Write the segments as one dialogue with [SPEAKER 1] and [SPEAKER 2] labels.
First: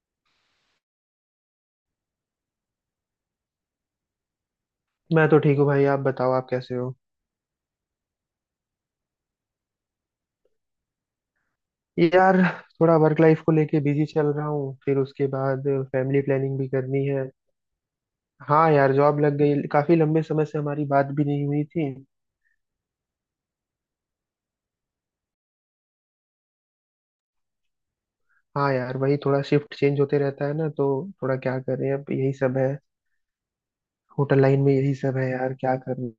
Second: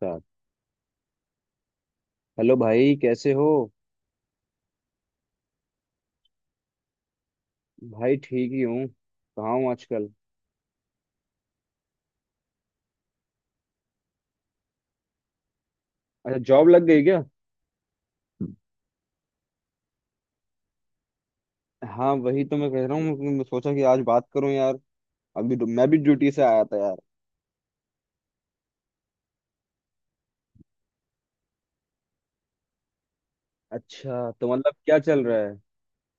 [SPEAKER 1] साथ। हेलो भाई, कैसे हो?
[SPEAKER 2] मैं तो ठीक हूँ भाई। आप बताओ, आप कैसे हो?
[SPEAKER 1] भाई, ठीक ही हूँ। कहाँ हूँ आजकल?
[SPEAKER 2] यार, थोड़ा वर्क लाइफ को लेके बिजी चल रहा हूँ। फिर उसके बाद फैमिली
[SPEAKER 1] अच्छा,
[SPEAKER 2] प्लानिंग
[SPEAKER 1] जॉब
[SPEAKER 2] भी
[SPEAKER 1] लग गई
[SPEAKER 2] करनी
[SPEAKER 1] क्या?
[SPEAKER 2] है। हाँ यार, जॉब लग गई। काफी लंबे समय से हमारी बात भी नहीं हुई थी।
[SPEAKER 1] हाँ, वही तो मैं कह रहा हूँ। मैं सोचा कि आज बात करूँ यार। मैं भी ड्यूटी से आया था यार।
[SPEAKER 2] हाँ यार, वही थोड़ा शिफ्ट चेंज होते रहता है ना, तो थोड़ा क्या करें, अब यही सब है।
[SPEAKER 1] अच्छा,
[SPEAKER 2] होटल
[SPEAKER 1] तो
[SPEAKER 2] लाइन में
[SPEAKER 1] मतलब
[SPEAKER 2] यही
[SPEAKER 1] क्या
[SPEAKER 2] सब
[SPEAKER 1] चल
[SPEAKER 2] है
[SPEAKER 1] रहा
[SPEAKER 2] यार,
[SPEAKER 1] है?
[SPEAKER 2] क्या करूँ।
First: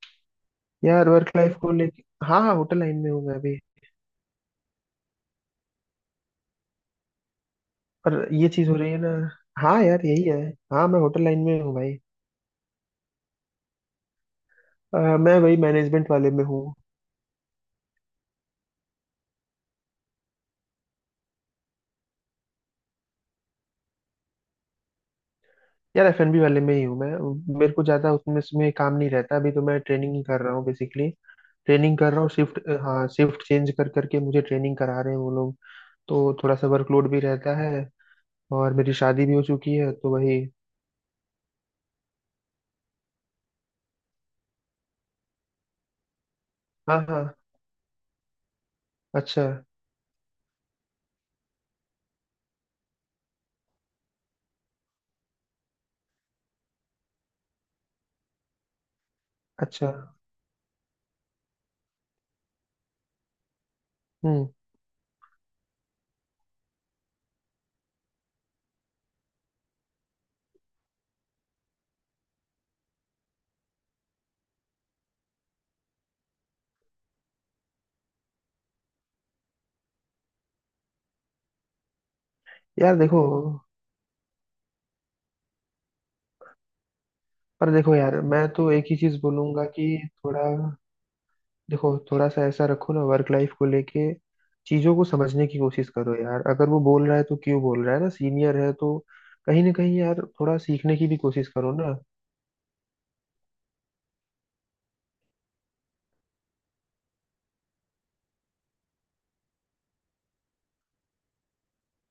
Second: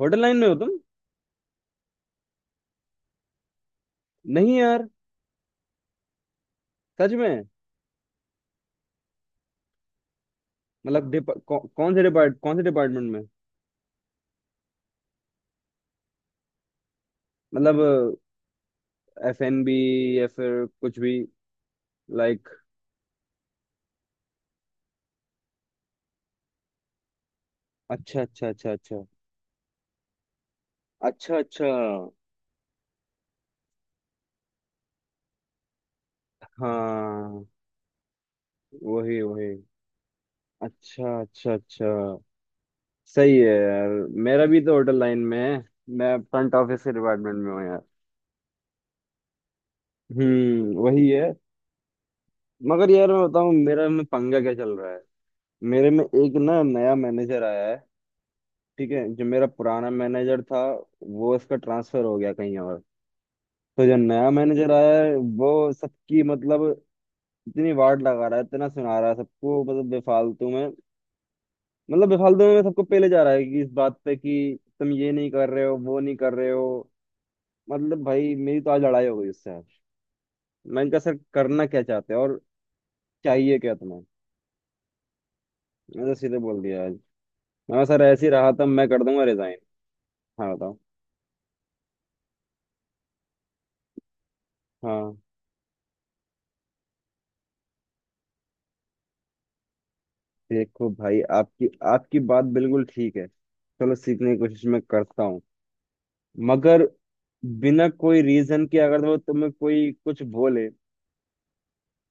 [SPEAKER 1] होटल लाइन में हो तुम?
[SPEAKER 2] यार वर्क लाइफ को लेके, हाँ हाँ, होटल लाइन में हूँ मैं अभी।
[SPEAKER 1] नहीं यार, सच में?
[SPEAKER 2] पर ये चीज हो रही है ना। हाँ यार, यही है। हाँ, मैं
[SPEAKER 1] मतलब
[SPEAKER 2] होटल
[SPEAKER 1] डिपा-
[SPEAKER 2] लाइन
[SPEAKER 1] कौ,
[SPEAKER 2] में हूँ
[SPEAKER 1] कौन
[SPEAKER 2] भाई।
[SPEAKER 1] से डिपार्ट कौन से डिपार्टमेंट में?
[SPEAKER 2] मैं वही मैनेजमेंट वाले में हूँ।
[SPEAKER 1] मतलब FNB, या फिर कुछ भी, लाइक?
[SPEAKER 2] यार, एफएनबी वाले में ही हूँ मैं। मेरे को ज्यादा
[SPEAKER 1] अच्छा,
[SPEAKER 2] उसमें
[SPEAKER 1] अच्छा, अच्छा,
[SPEAKER 2] उसमें काम
[SPEAKER 1] अच्छा,
[SPEAKER 2] नहीं रहता, अभी तो मैं ट्रेनिंग ही कर रहा हूँ बेसिकली।
[SPEAKER 1] अच्छा, अच्छा।
[SPEAKER 2] ट्रेनिंग कर रहा हूँ, शिफ्ट, हाँ शिफ्ट चेंज कर करके मुझे ट्रेनिंग करा रहे हैं वो लोग। तो थोड़ा सा वर्कलोड भी
[SPEAKER 1] हाँ,
[SPEAKER 2] रहता है। और मेरी
[SPEAKER 1] वही
[SPEAKER 2] शादी भी हो
[SPEAKER 1] वही।
[SPEAKER 2] चुकी है तो वही।
[SPEAKER 1] अच्छा, अच्छा, अच्छा। सही है यार। मेरा भी तो होटल लाइन में है। मैं फ्रंट ऑफिस के
[SPEAKER 2] हाँ
[SPEAKER 1] डिपार्टमेंट
[SPEAKER 2] हाँ।
[SPEAKER 1] में हूँ यार।
[SPEAKER 2] अच्छा
[SPEAKER 1] हम्म, वही है। मगर यार, मैं बताऊँ मेरा में पंगा क्या चल रहा है। मेरे में एक ना, नया मैनेजर आया है, ठीक है। जो मेरा
[SPEAKER 2] अच्छा।
[SPEAKER 1] पुराना मैनेजर था, वो इसका ट्रांसफर हो गया कहीं और। तो जो नया
[SPEAKER 2] हम्म।
[SPEAKER 1] मैनेजर आया है, वो सबकी, मतलब, इतनी वार्ड लगा रहा है, इतना सुना रहा है सबको, मतलब बेफालतू में। मतलब बेफालतू में सबको पहले जा रहा है, कि इस बात पे कि तुम ये नहीं कर रहे हो, वो नहीं कर रहे हो। मतलब भाई, मेरी तो आज लड़ाई हो गई उससे, आज। मैंने कहा, सर, करना क्या चाहते हैं, और
[SPEAKER 2] यार देखो,
[SPEAKER 1] चाहिए क्या तुम्हें? मैंने तो सीधे बोल दिया आज। मैं
[SPEAKER 2] पर
[SPEAKER 1] कहा,
[SPEAKER 2] देखो
[SPEAKER 1] सर,
[SPEAKER 2] यार,
[SPEAKER 1] ऐसे ही
[SPEAKER 2] मैं
[SPEAKER 1] रहा था,
[SPEAKER 2] तो एक
[SPEAKER 1] मैं
[SPEAKER 2] ही
[SPEAKER 1] कर
[SPEAKER 2] चीज
[SPEAKER 1] दूंगा रिजाइन।
[SPEAKER 2] बोलूंगा कि थोड़ा।
[SPEAKER 1] हाँ, बताओ।
[SPEAKER 2] देखो, थोड़ा सा ऐसा रखो ना वर्क लाइफ को लेके। चीजों को
[SPEAKER 1] हाँ।
[SPEAKER 2] समझने की कोशिश करो यार, अगर वो बोल रहा है तो क्यों बोल रहा है ना, सीनियर है तो। कहीं ना कहीं यार, थोड़ा
[SPEAKER 1] देखो
[SPEAKER 2] सीखने की भी
[SPEAKER 1] भाई,
[SPEAKER 2] कोशिश
[SPEAKER 1] आपकी
[SPEAKER 2] करो ना।
[SPEAKER 1] आपकी बात बिल्कुल ठीक है। चलो, सीखने की कोशिश मैं करता हूँ। मगर बिना कोई रीजन के अगर वो तुम्हें कोई कुछ बोले,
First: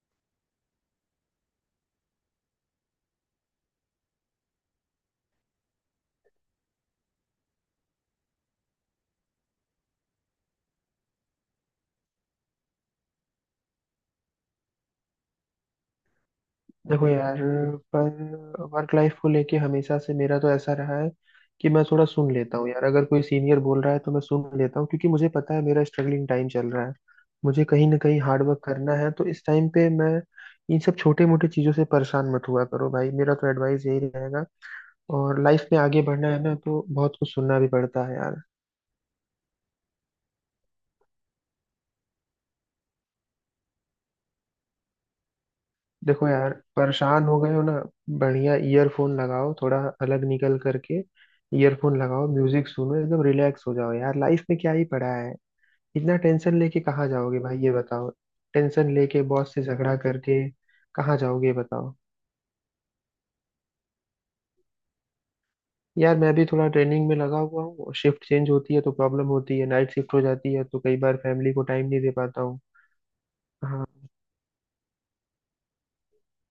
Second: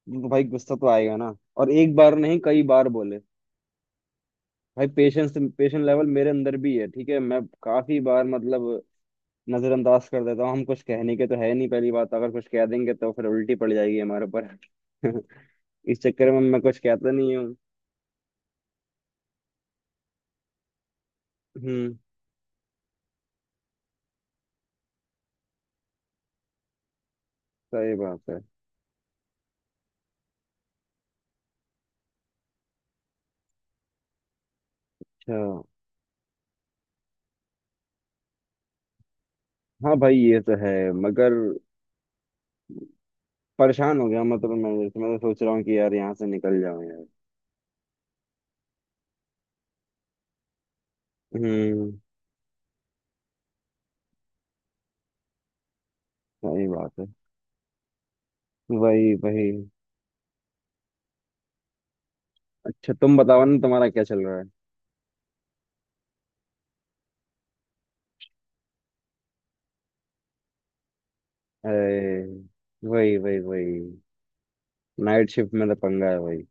[SPEAKER 1] तो भाई गुस्सा तो आएगा ना। और एक बार नहीं, कई बार बोले। भाई, पेशेंस पेशेंट लेवल मेरे अंदर भी है, ठीक है। मैं काफी बार, मतलब, नजरअंदाज कर देता हूँ। हम कुछ कहने के तो है नहीं, पहली बात। अगर कुछ कह देंगे तो फिर उल्टी पड़ जाएगी हमारे ऊपर। इस चक्कर में मैं कुछ
[SPEAKER 2] देखो
[SPEAKER 1] कहता नहीं
[SPEAKER 2] यार,
[SPEAKER 1] हूँ।
[SPEAKER 2] पर वर्क लाइफ को लेके हमेशा से मेरा तो ऐसा रहा है कि मैं
[SPEAKER 1] हम्म,
[SPEAKER 2] थोड़ा सुन लेता हूँ यार। अगर कोई सीनियर बोल रहा है तो मैं सुन लेता हूँ, क्योंकि मुझे पता है मेरा स्ट्रगलिंग टाइम चल रहा है। मुझे कहीं
[SPEAKER 1] सही
[SPEAKER 2] ना कहीं
[SPEAKER 1] बात है।
[SPEAKER 2] हार्ड वर्क करना है, तो इस टाइम पे मैं इन सब छोटे मोटे चीजों से परेशान मत हुआ करो भाई, मेरा तो एडवाइस यही रहेगा।
[SPEAKER 1] अच्छा।
[SPEAKER 2] और लाइफ में आगे बढ़ना है ना, तो बहुत कुछ सुनना भी पड़ता है यार।
[SPEAKER 1] हाँ भाई, ये तो है। मगर परेशान हो गया, मतलब मैं तो सोच रहा हूँ कि यार यहाँ से
[SPEAKER 2] देखो यार,
[SPEAKER 1] निकल जाऊँ यार।
[SPEAKER 2] परेशान हो गए हो ना। बढ़िया ईयरफोन लगाओ, थोड़ा अलग निकल करके
[SPEAKER 1] हम्म,
[SPEAKER 2] ईयरफोन लगाओ, म्यूजिक सुनो, एकदम रिलैक्स हो जाओ यार। लाइफ में क्या ही पड़ा है, इतना टेंशन
[SPEAKER 1] सही
[SPEAKER 2] लेके
[SPEAKER 1] बात है।
[SPEAKER 2] कहाँ जाओगे भाई, ये बताओ। टेंशन
[SPEAKER 1] वही
[SPEAKER 2] लेके
[SPEAKER 1] वही।
[SPEAKER 2] बॉस से झगड़ा करके कहाँ जाओगे, ये बताओ।
[SPEAKER 1] अच्छा, तुम बताओ ना, तुम्हारा क्या चल रहा है?
[SPEAKER 2] यार मैं भी थोड़ा ट्रेनिंग में लगा हुआ हूँ, शिफ्ट चेंज होती है तो प्रॉब्लम होती है, नाइट शिफ्ट हो जाती है तो कई बार फैमिली को टाइम नहीं दे
[SPEAKER 1] अरे,
[SPEAKER 2] पाता हूँ।
[SPEAKER 1] वही वही वही!
[SPEAKER 2] हाँ
[SPEAKER 1] नाइट शिफ्ट में तो पंगा है, वही।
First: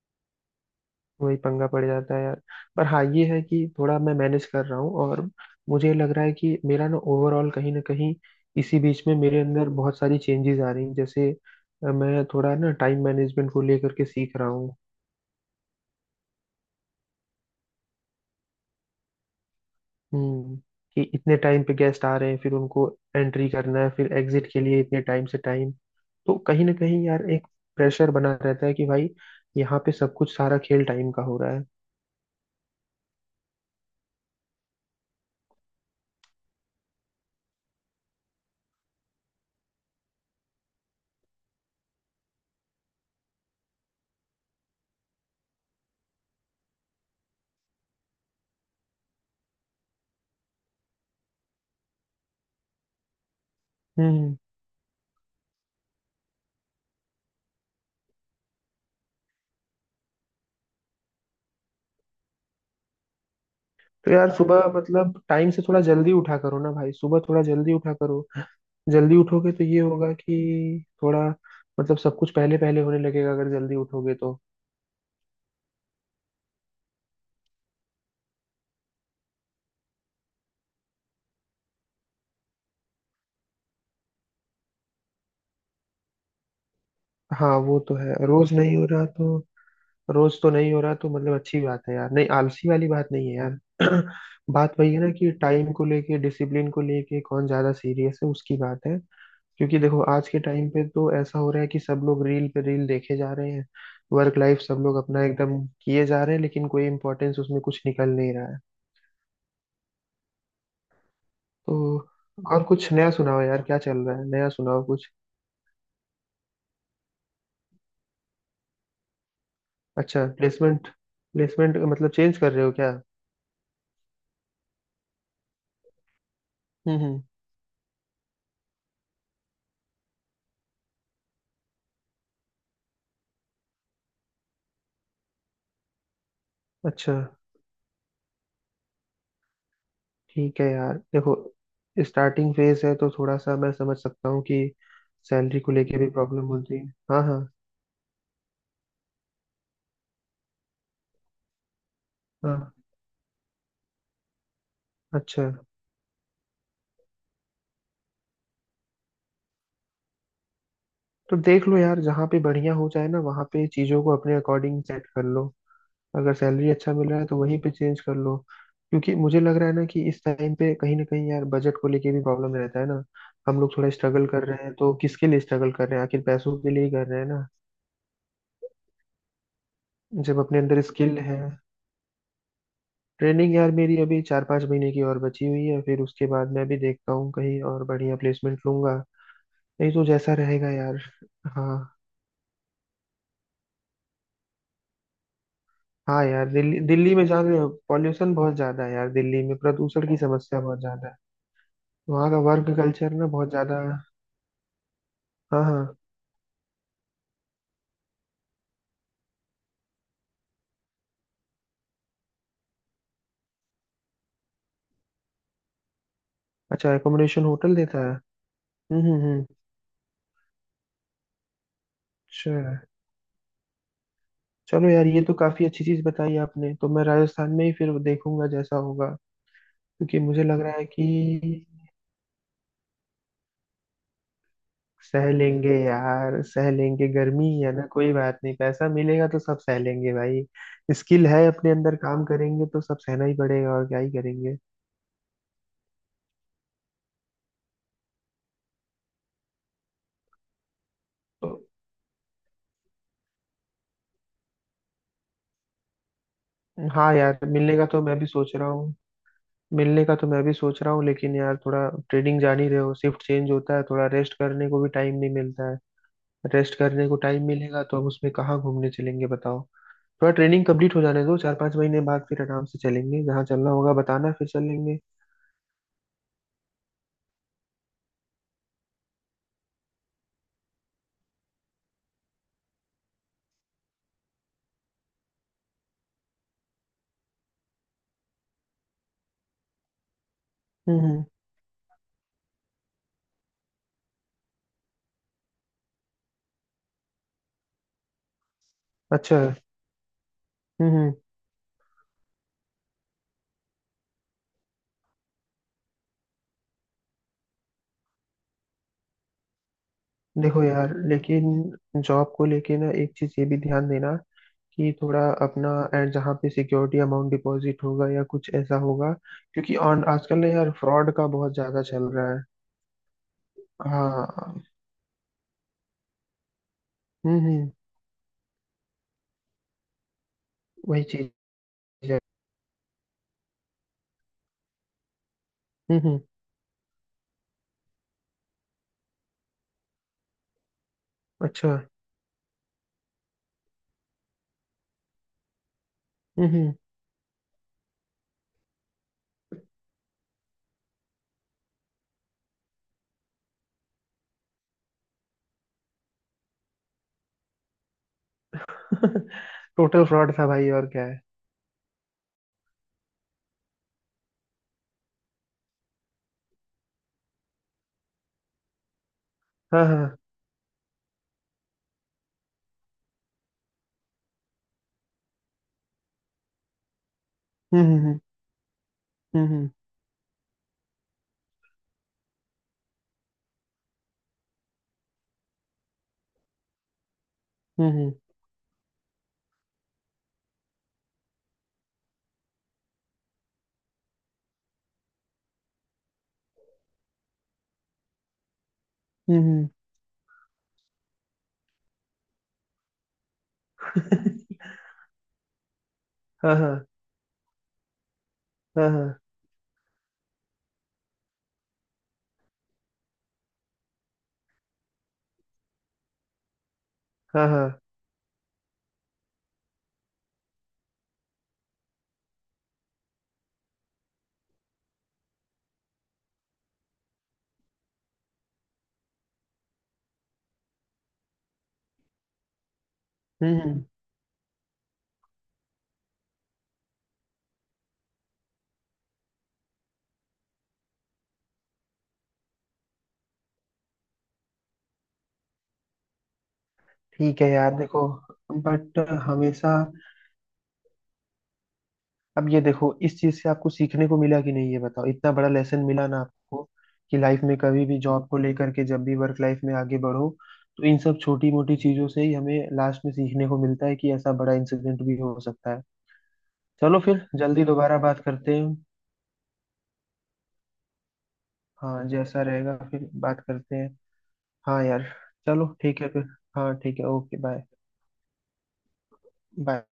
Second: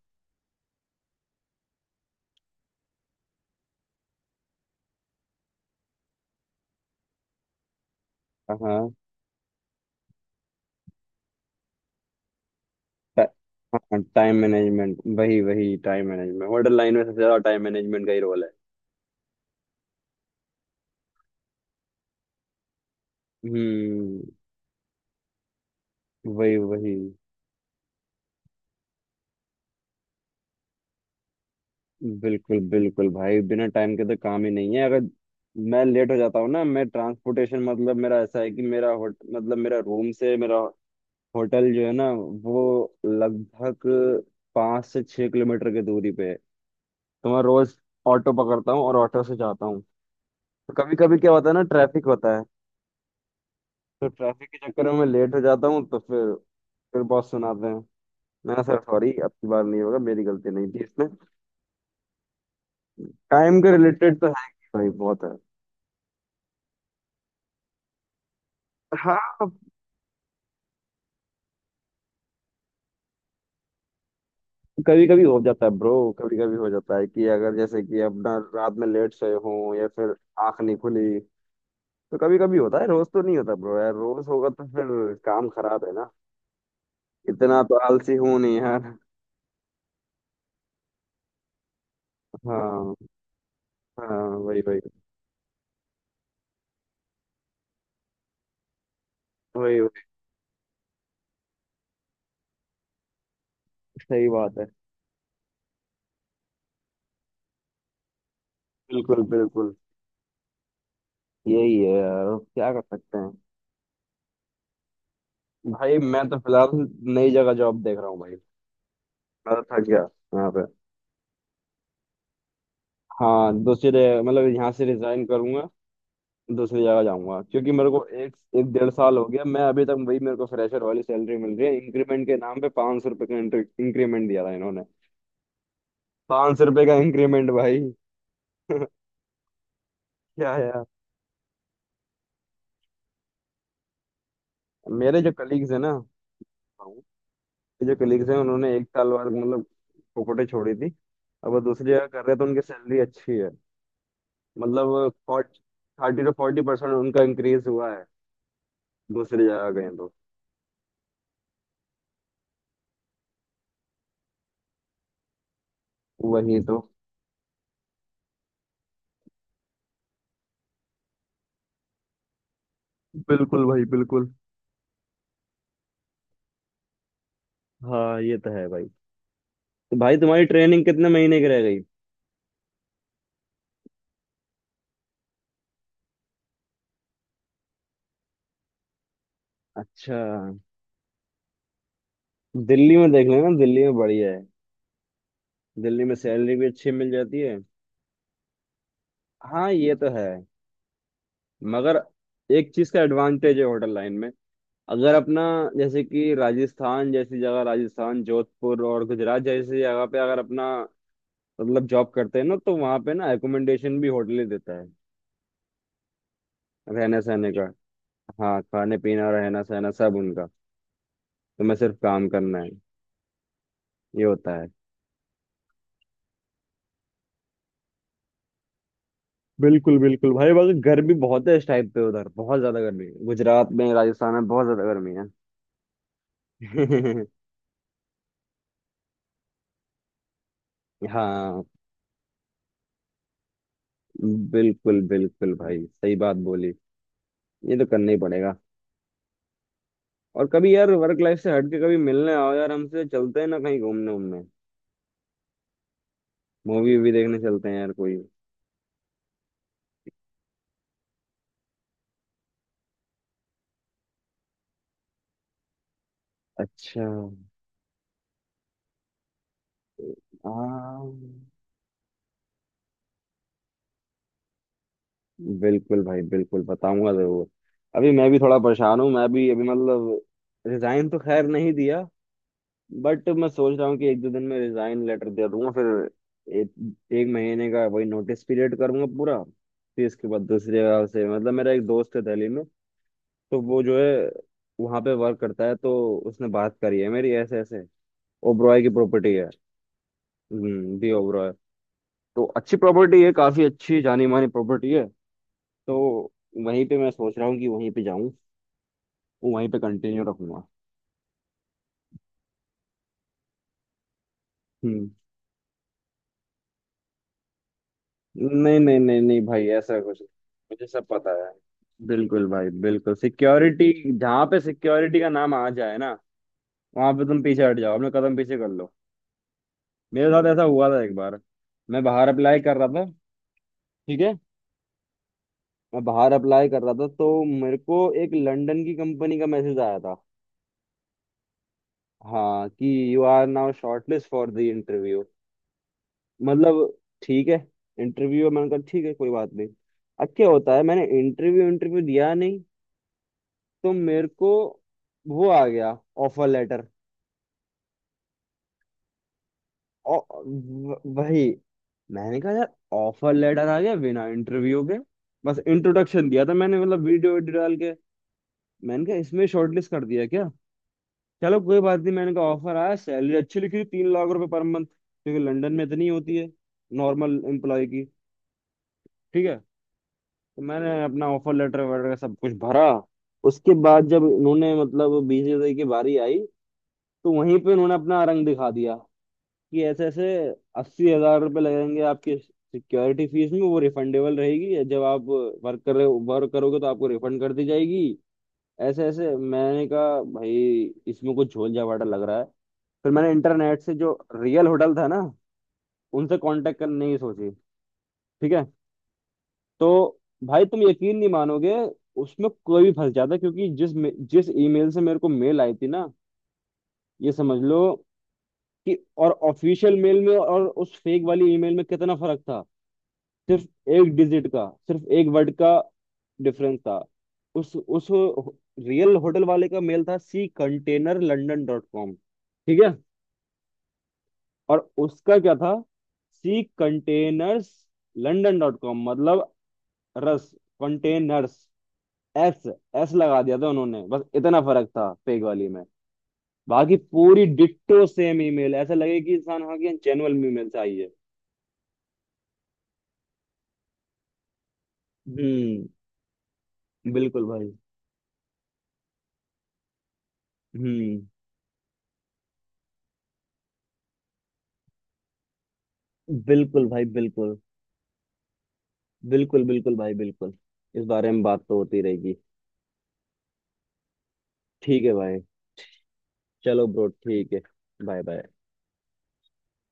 [SPEAKER 2] वही पंगा पड़ जाता है यार। पर हाँ ये है कि थोड़ा मैं मैनेज कर रहा हूँ, और मुझे लग रहा है कि मेरा ना ओवरऑल कहीं ना कहीं इसी
[SPEAKER 1] हाँ।
[SPEAKER 2] बीच में मेरे अंदर बहुत सारी चेंजेस आ रही हैं, जैसे मैं थोड़ा ना टाइम
[SPEAKER 1] टा-
[SPEAKER 2] मैनेजमेंट को लेकर
[SPEAKER 1] हाँ,
[SPEAKER 2] के
[SPEAKER 1] टाइम
[SPEAKER 2] सीख रहा हूँ।
[SPEAKER 1] मैनेजमेंट, वही वही। टाइम मैनेजमेंट होटल लाइन में सबसे ज्यादा टाइम मैनेजमेंट का ही रोल है।
[SPEAKER 2] हम्म। कि इतने टाइम पे गेस्ट आ रहे हैं, फिर उनको एंट्री करना है, फिर
[SPEAKER 1] हम्म,
[SPEAKER 2] एग्जिट के लिए इतने टाइम से टाइम, तो
[SPEAKER 1] वही
[SPEAKER 2] कहीं ना
[SPEAKER 1] वही।
[SPEAKER 2] कहीं यार एक प्रेशर बना रहता है कि भाई यहाँ पे सब कुछ, सारा खेल टाइम का हो रहा है।
[SPEAKER 1] बिल्कुल बिल्कुल भाई, बिना टाइम के तो काम ही नहीं है। अगर मैं लेट हो जाता हूँ ना, मैं ट्रांसपोर्टेशन, मतलब मेरा ऐसा है कि मेरा होट मतलब मेरा रूम से मेरा होटल जो है ना, वो लगभग 5 से 6 किलोमीटर की दूरी पे है। तो मैं रोज ऑटो पकड़ता हूँ और ऑटो से जाता हूँ। तो कभी कभी क्या होता है ना, ट्रैफिक होता है। तो
[SPEAKER 2] हम्म।
[SPEAKER 1] ट्रैफिक के चक्कर में मैं लेट हो जाता हूँ, तो फिर बहुत सुनाते हैं। मैं, सर सॉरी, अब की बार नहीं होगा, मेरी गलती नहीं थी इसमें। टाइम के
[SPEAKER 2] तो
[SPEAKER 1] रिलेटेड तो
[SPEAKER 2] यार,
[SPEAKER 1] है
[SPEAKER 2] सुबह
[SPEAKER 1] ही भाई,
[SPEAKER 2] मतलब
[SPEAKER 1] बहुत है।
[SPEAKER 2] टाइम से थोड़ा जल्दी उठा करो ना भाई, सुबह थोड़ा जल्दी उठा करो। जल्दी
[SPEAKER 1] हाँ।
[SPEAKER 2] उठोगे तो ये होगा कि थोड़ा मतलब सब कुछ पहले पहले होने लगेगा अगर जल्दी उठोगे तो।
[SPEAKER 1] कभी कभी हो जाता है ब्रो, कभी कभी हो जाता है कि अगर जैसे कि अपना रात में लेट सोए हो, या फिर आंख नहीं खुली। तो कभी कभी होता है, रोज तो नहीं होता ब्रो यार। रोज होगा तो फिर काम खराब है ना।
[SPEAKER 2] हाँ
[SPEAKER 1] इतना तो
[SPEAKER 2] वो तो है,
[SPEAKER 1] आलसी हूं
[SPEAKER 2] रोज
[SPEAKER 1] नहीं
[SPEAKER 2] नहीं हो
[SPEAKER 1] यार।
[SPEAKER 2] रहा तो, रोज तो नहीं हो रहा तो मतलब अच्छी बात है यार, नहीं आलसी वाली
[SPEAKER 1] हाँ
[SPEAKER 2] बात नहीं है यार।
[SPEAKER 1] हाँ, वही
[SPEAKER 2] बात
[SPEAKER 1] वही
[SPEAKER 2] वही है ना कि टाइम को लेके डिसिप्लिन को लेके कौन ज्यादा सीरियस है, उसकी बात है। क्योंकि
[SPEAKER 1] वही
[SPEAKER 2] देखो
[SPEAKER 1] वही।
[SPEAKER 2] आज के टाइम पे तो ऐसा हो रहा है कि सब लोग रील पे रील देखे जा रहे हैं,
[SPEAKER 1] सही
[SPEAKER 2] वर्क
[SPEAKER 1] बात
[SPEAKER 2] लाइफ
[SPEAKER 1] है।
[SPEAKER 2] सब लोग अपना एकदम किए जा रहे हैं, लेकिन कोई इम्पोर्टेंस उसमें कुछ निकल नहीं रहा है।
[SPEAKER 1] बिल्कुल बिल्कुल। यही है
[SPEAKER 2] तो
[SPEAKER 1] यार, अब
[SPEAKER 2] और
[SPEAKER 1] क्या कर
[SPEAKER 2] कुछ नया
[SPEAKER 1] सकते हैं?
[SPEAKER 2] सुनाओ यार, क्या चल रहा है, नया सुनाओ कुछ।
[SPEAKER 1] भाई, मैं तो फिलहाल नई जगह जॉब देख रहा हूँ भाई। मैं तो थक गया
[SPEAKER 2] अच्छा
[SPEAKER 1] यहाँ पे।
[SPEAKER 2] प्लेसमेंट, प्लेसमेंट मतलब चेंज कर रहे हो क्या?
[SPEAKER 1] हाँ, दूसरे, मतलब यहाँ से रिजाइन करूंगा, दूसरी जगह
[SPEAKER 2] हम्म।
[SPEAKER 1] जाऊंगा, क्योंकि मेरे को एक एक डेढ़ साल हो गया, मैं अभी तक वही, मेरे को फ्रेशर वाली सैलरी मिल रही है। इंक्रीमेंट के नाम पे 500 रुपए का इंक्रीमेंट दिया था इन्होंने। 500 रुपए का
[SPEAKER 2] अच्छा।
[SPEAKER 1] इंक्रीमेंट, भाई! क्या
[SPEAKER 2] ठीक है
[SPEAKER 1] यार।
[SPEAKER 2] यार, देखो, स्टार्टिंग फेज है तो थोड़ा सा मैं समझ सकता हूँ कि
[SPEAKER 1] मेरे जो
[SPEAKER 2] सैलरी
[SPEAKER 1] कलीग्स
[SPEAKER 2] को
[SPEAKER 1] हैं ना
[SPEAKER 2] लेके भी प्रॉब्लम होती है। हाँ
[SPEAKER 1] मेरे
[SPEAKER 2] हाँ।
[SPEAKER 1] जो कलीग्स हैं, उन्होंने एक साल बाद, मतलब, पोपटे छोड़ी थी। अब वो दूसरी जगह कर रहे हैं, तो उनकी
[SPEAKER 2] हाँ।
[SPEAKER 1] सैलरी अच्छी है। मतलब
[SPEAKER 2] अच्छा।
[SPEAKER 1] 30-40% उनका इंक्रीज हुआ है, दूसरी जगह गए तो।
[SPEAKER 2] तो देख लो यार, जहाँ पे बढ़िया हो जाए ना वहाँ पे चीज़ों को अपने अकॉर्डिंग सेट कर लो। अगर
[SPEAKER 1] वही
[SPEAKER 2] सैलरी
[SPEAKER 1] तो।
[SPEAKER 2] अच्छा मिल रहा है तो वहीं पे चेंज कर लो। क्योंकि मुझे लग रहा है ना कि इस टाइम पे कहीं ना कहीं यार बजट को लेके भी प्रॉब्लम रहता है ना। हम
[SPEAKER 1] बिल्कुल
[SPEAKER 2] लोग
[SPEAKER 1] भाई
[SPEAKER 2] थोड़ा स्ट्रगल
[SPEAKER 1] बिल्कुल।
[SPEAKER 2] कर रहे हैं तो किसके लिए स्ट्रगल कर रहे हैं, आखिर पैसों के लिए ही कर रहे हैं ना।
[SPEAKER 1] हाँ, ये तो है भाई। तो भाई,
[SPEAKER 2] जब
[SPEAKER 1] तुम्हारी
[SPEAKER 2] अपने अंदर
[SPEAKER 1] ट्रेनिंग कितने
[SPEAKER 2] स्किल है,
[SPEAKER 1] महीने की रह गई?
[SPEAKER 2] ट्रेनिंग यार मेरी अभी 4-5 महीने की और बची हुई है, फिर उसके बाद मैं भी देखता हूँ कहीं और बढ़िया प्लेसमेंट लूंगा। नहीं तो
[SPEAKER 1] अच्छा।
[SPEAKER 2] जैसा रहेगा यार। हाँ।
[SPEAKER 1] दिल्ली में देख लेना, दिल्ली में बढ़िया है। दिल्ली में
[SPEAKER 2] हाँ यार,
[SPEAKER 1] सैलरी भी
[SPEAKER 2] दिल्ली
[SPEAKER 1] अच्छी मिल
[SPEAKER 2] दिल्ली में
[SPEAKER 1] जाती
[SPEAKER 2] जान
[SPEAKER 1] है।
[SPEAKER 2] रहे हो पॉल्यूशन बहुत ज्यादा है यार, दिल्ली में
[SPEAKER 1] हाँ, ये
[SPEAKER 2] प्रदूषण
[SPEAKER 1] तो
[SPEAKER 2] की
[SPEAKER 1] है।
[SPEAKER 2] समस्या बहुत ज्यादा है।
[SPEAKER 1] मगर
[SPEAKER 2] वहाँ का
[SPEAKER 1] एक
[SPEAKER 2] वर्क
[SPEAKER 1] चीज का
[SPEAKER 2] कल्चर ना बहुत
[SPEAKER 1] एडवांटेज है
[SPEAKER 2] ज्यादा।
[SPEAKER 1] होटल लाइन में, अगर अपना,
[SPEAKER 2] हाँ हाँ।
[SPEAKER 1] जैसे कि राजस्थान जैसी जगह, राजस्थान, जोधपुर और गुजरात जैसी जगह पे, अगर अपना, मतलब जॉब करते हैं ना, तो वहाँ पे ना एकोमोडेशन भी होटल ही देता है।
[SPEAKER 2] अच्छा,
[SPEAKER 1] रहने
[SPEAKER 2] एकोमोडेशन
[SPEAKER 1] सहने का।
[SPEAKER 2] होटल देता है।
[SPEAKER 1] हाँ, खाने पीना
[SPEAKER 2] हम्म।
[SPEAKER 1] रहना सहना सब उनका, तुम्हें सिर्फ काम
[SPEAKER 2] अच्छा।
[SPEAKER 1] करना है। ये होता है।
[SPEAKER 2] चलो यार, ये तो काफी अच्छी चीज बताई आपने, तो मैं राजस्थान में ही फिर देखूंगा जैसा होगा।
[SPEAKER 1] बिल्कुल
[SPEAKER 2] क्योंकि
[SPEAKER 1] बिल्कुल
[SPEAKER 2] मुझे
[SPEAKER 1] भाई,
[SPEAKER 2] लग रहा
[SPEAKER 1] बाकी
[SPEAKER 2] है
[SPEAKER 1] गर्मी बहुत है
[SPEAKER 2] कि
[SPEAKER 1] इस टाइम पे उधर, बहुत ज्यादा गर्मी है गुजरात में, राजस्थान में बहुत ज्यादा गर्मी
[SPEAKER 2] सह लेंगे यार, सह लेंगे,
[SPEAKER 1] है।
[SPEAKER 2] गर्मी ही है ना, कोई बात नहीं, पैसा मिलेगा तो सब सह लेंगे भाई। स्किल है
[SPEAKER 1] हाँ,
[SPEAKER 2] अपने अंदर, काम करेंगे तो सब सहना ही पड़ेगा, और क्या ही करेंगे।
[SPEAKER 1] बिल्कुल बिल्कुल भाई, सही बात बोली। ये तो करना ही पड़ेगा। और कभी यार वर्क लाइफ
[SPEAKER 2] तो
[SPEAKER 1] से हट के कभी मिलने आओ यार, हमसे चलते हैं ना कहीं घूमने उमने, मूवी भी
[SPEAKER 2] हाँ
[SPEAKER 1] देखने
[SPEAKER 2] यार,
[SPEAKER 1] चलते हैं
[SPEAKER 2] मिलने का
[SPEAKER 1] यार
[SPEAKER 2] तो
[SPEAKER 1] कोई।
[SPEAKER 2] मैं भी सोच रहा हूँ। मिलने का तो मैं भी सोच रहा हूँ, लेकिन यार थोड़ा ट्रेडिंग जान ही रहे हो, शिफ्ट चेंज होता है, थोड़ा रेस्ट करने को भी टाइम नहीं मिलता है। रेस्ट
[SPEAKER 1] अच्छा।
[SPEAKER 2] करने को टाइम मिलेगा तो अब उसमें कहाँ घूमने चलेंगे बताओ। थोड़ा ट्रेनिंग कंप्लीट हो जाने दो,
[SPEAKER 1] हाँ
[SPEAKER 2] 4-5 महीने बाद फिर आराम से चलेंगे, जहाँ चलना होगा बताना, फिर चलेंगे।
[SPEAKER 1] बिल्कुल भाई बिल्कुल, बताऊंगा जरूर। अभी मैं भी थोड़ा परेशान हूँ, मैं भी अभी मतलब, रिजाइन तो खैर नहीं दिया, बट मैं सोच रहा हूँ कि एक दो दिन में रिजाइन लेटर दे दूंगा, फिर एक एक महीने का वही नोटिस पीरियड करूंगा पूरा, फिर इसके बाद दूसरी
[SPEAKER 2] हम्म
[SPEAKER 1] जगह
[SPEAKER 2] हम्म,
[SPEAKER 1] से, मतलब मेरा एक दोस्त है दिल्ली में। तो वो जो है, वहाँ पे वर्क करता है, तो उसने बात करी है मेरी, ऐसे ऐसे, ओबरॉय की प्रॉपर्टी
[SPEAKER 2] अच्छा।
[SPEAKER 1] है। हम्म,
[SPEAKER 2] हम्म।
[SPEAKER 1] दी ओबरॉय। तो अच्छी प्रॉपर्टी है, काफी अच्छी जानी मानी प्रॉपर्टी है। तो वहीं पे मैं सोच रहा हूँ कि वहीं पे जाऊँ, वहीं पे कंटिन्यू
[SPEAKER 2] देखो
[SPEAKER 1] रखूंगा।
[SPEAKER 2] यार लेकिन जॉब को लेके ना एक चीज ये भी ध्यान देना कि थोड़ा अपना एंड जहाँ पे सिक्योरिटी अमाउंट डिपॉजिट होगा या कुछ ऐसा
[SPEAKER 1] नहीं नहीं
[SPEAKER 2] होगा,
[SPEAKER 1] नहीं नहीं भाई,
[SPEAKER 2] क्योंकि
[SPEAKER 1] ऐसा
[SPEAKER 2] ऑन
[SPEAKER 1] कुछ नहीं।
[SPEAKER 2] आजकल ना यार
[SPEAKER 1] मुझे सब
[SPEAKER 2] फ्रॉड का
[SPEAKER 1] पता है।
[SPEAKER 2] बहुत ज्यादा चल रहा है।
[SPEAKER 1] बिल्कुल भाई बिल्कुल, सिक्योरिटी, जहाँ पे
[SPEAKER 2] हाँ।
[SPEAKER 1] सिक्योरिटी का नाम आ जाए ना, वहां पे तुम
[SPEAKER 2] हम्म।
[SPEAKER 1] पीछे हट जाओ, अपने कदम पीछे कर लो। मेरे साथ ऐसा हुआ था
[SPEAKER 2] वही
[SPEAKER 1] एक
[SPEAKER 2] चीज
[SPEAKER 1] बार। मैं
[SPEAKER 2] है।
[SPEAKER 1] बाहर अप्लाई कर रहा था, ठीक है, मैं
[SPEAKER 2] हम्म।
[SPEAKER 1] बाहर अप्लाई कर रहा था, तो मेरे को एक लंदन की कंपनी का मैसेज आया था।
[SPEAKER 2] अच्छा।
[SPEAKER 1] हाँ, कि you are now shortlist for the interview,
[SPEAKER 2] हम्म।
[SPEAKER 1] मतलब ठीक है। इंटरव्यू, मैंने कहा ठीक है, कोई बात नहीं। अब क्या होता है, मैंने इंटरव्यू इंटरव्यू दिया नहीं। तो मेरे को वो आ गया, ऑफर लेटर।
[SPEAKER 2] टोटल फ्रॉड था भाई और क्या है।
[SPEAKER 1] वही। मैंने कहा यार, ऑफर लेटर आ गया बिना इंटरव्यू के, बस इंट्रोडक्शन दिया था मैंने, मतलब वीडियो वीडियो डाल के। मैंने कहा, इसमें
[SPEAKER 2] हाँ
[SPEAKER 1] शॉर्टलिस्ट कर
[SPEAKER 2] हाँ।
[SPEAKER 1] दिया क्या? चलो कोई बात नहीं। मैंने कहा, ऑफर आया, सैलरी अच्छी लिखी थी, 3 लाख रुपए पर मंथ, क्योंकि लंदन में इतनी होती है नॉर्मल
[SPEAKER 2] हम्म
[SPEAKER 1] एम्प्लॉय की,
[SPEAKER 2] हम्म
[SPEAKER 1] ठीक है।
[SPEAKER 2] हम्म।
[SPEAKER 1] तो मैंने अपना ऑफर लेटर वगैरह सब कुछ भरा। उसके बाद जब इन्होंने, मतलब, बीस की बारी आई, तो वहीं पे
[SPEAKER 2] हम्म
[SPEAKER 1] उन्होंने अपना
[SPEAKER 2] हम्म
[SPEAKER 1] रंग दिखा दिया, कि ऐसे ऐसे 80,000 रुपये लगेंगे आपकी सिक्योरिटी फीस में, वो रिफंडेबल रहेगी, जब आप वर्क कर रहे वर्क करोगे तो आपको रिफंड कर दी जाएगी। ऐसे ऐसे
[SPEAKER 2] हम्म हम्म,
[SPEAKER 1] मैंने कहा भाई, इसमें कुछ झोल झावाटा लग रहा है। फिर मैंने इंटरनेट से जो रियल होटल था ना, उनसे
[SPEAKER 2] हाँ हाँ।
[SPEAKER 1] कांटेक्ट करने की सोची। ठीक है।
[SPEAKER 2] हाँ हाँ।
[SPEAKER 1] तो भाई, तुम यकीन नहीं मानोगे, उसमें कोई भी फंस जाता, क्योंकि जिस ईमेल से मेरे को मेल आई थी ना। ये
[SPEAKER 2] हाँ
[SPEAKER 1] समझ
[SPEAKER 2] हाँ।
[SPEAKER 1] लो, कि और ऑफिशियल मेल में और उस फेक वाली ईमेल में कितना फर्क था, सिर्फ एक डिजिट का, सिर्फ एक वर्ड का डिफरेंस था। उस रियल होटल वाले का मेल था, C container London dot com, ठीक है।
[SPEAKER 2] हम्म।
[SPEAKER 1] और उसका क्या था, C containers London dot com, मतलब रस, कंटेनर्स, एस, एस लगा दिया था उन्होंने, बस इतना फर्क था फेक वाली में। बाकी
[SPEAKER 2] ठीक
[SPEAKER 1] पूरी
[SPEAKER 2] है यार,
[SPEAKER 1] डिट्टो
[SPEAKER 2] देखो,
[SPEAKER 1] सेम ईमेल, ऐसा
[SPEAKER 2] बट
[SPEAKER 1] लगे कि इंसान,
[SPEAKER 2] हमेशा
[SPEAKER 1] हाँ, कि जेन्युइन ईमेल से आई है।
[SPEAKER 2] अब ये देखो, इस चीज से आपको सीखने को मिला कि नहीं, ये बताओ, इतना बड़ा लेसन
[SPEAKER 1] हम्म,
[SPEAKER 2] मिला ना आपको कि लाइफ
[SPEAKER 1] बिल्कुल
[SPEAKER 2] में
[SPEAKER 1] भाई।
[SPEAKER 2] कभी भी जॉब को लेकर के जब भी वर्क लाइफ में आगे बढ़ो, तो इन सब
[SPEAKER 1] हम्म,
[SPEAKER 2] छोटी मोटी चीजों से ही हमें लास्ट में सीखने को मिलता है कि ऐसा बड़ा इंसिडेंट भी हो सकता है।
[SPEAKER 1] बिल्कुल
[SPEAKER 2] चलो
[SPEAKER 1] भाई
[SPEAKER 2] फिर
[SPEAKER 1] बिल्कुल।
[SPEAKER 2] जल्दी दोबारा बात करते हैं।
[SPEAKER 1] बिल्कुल बिल्कुल भाई बिल्कुल। इस बारे में बात तो होती
[SPEAKER 2] हाँ
[SPEAKER 1] रहेगी।
[SPEAKER 2] जैसा रहेगा फिर बात करते हैं। हाँ यार।
[SPEAKER 1] ठीक है भाई।
[SPEAKER 2] चलो ठीक है फिर। हाँ
[SPEAKER 1] चलो
[SPEAKER 2] ठीक है,
[SPEAKER 1] ब्रो,
[SPEAKER 2] ओके
[SPEAKER 1] ठीक है।
[SPEAKER 2] बाय।
[SPEAKER 1] Bye bye.
[SPEAKER 2] बाय।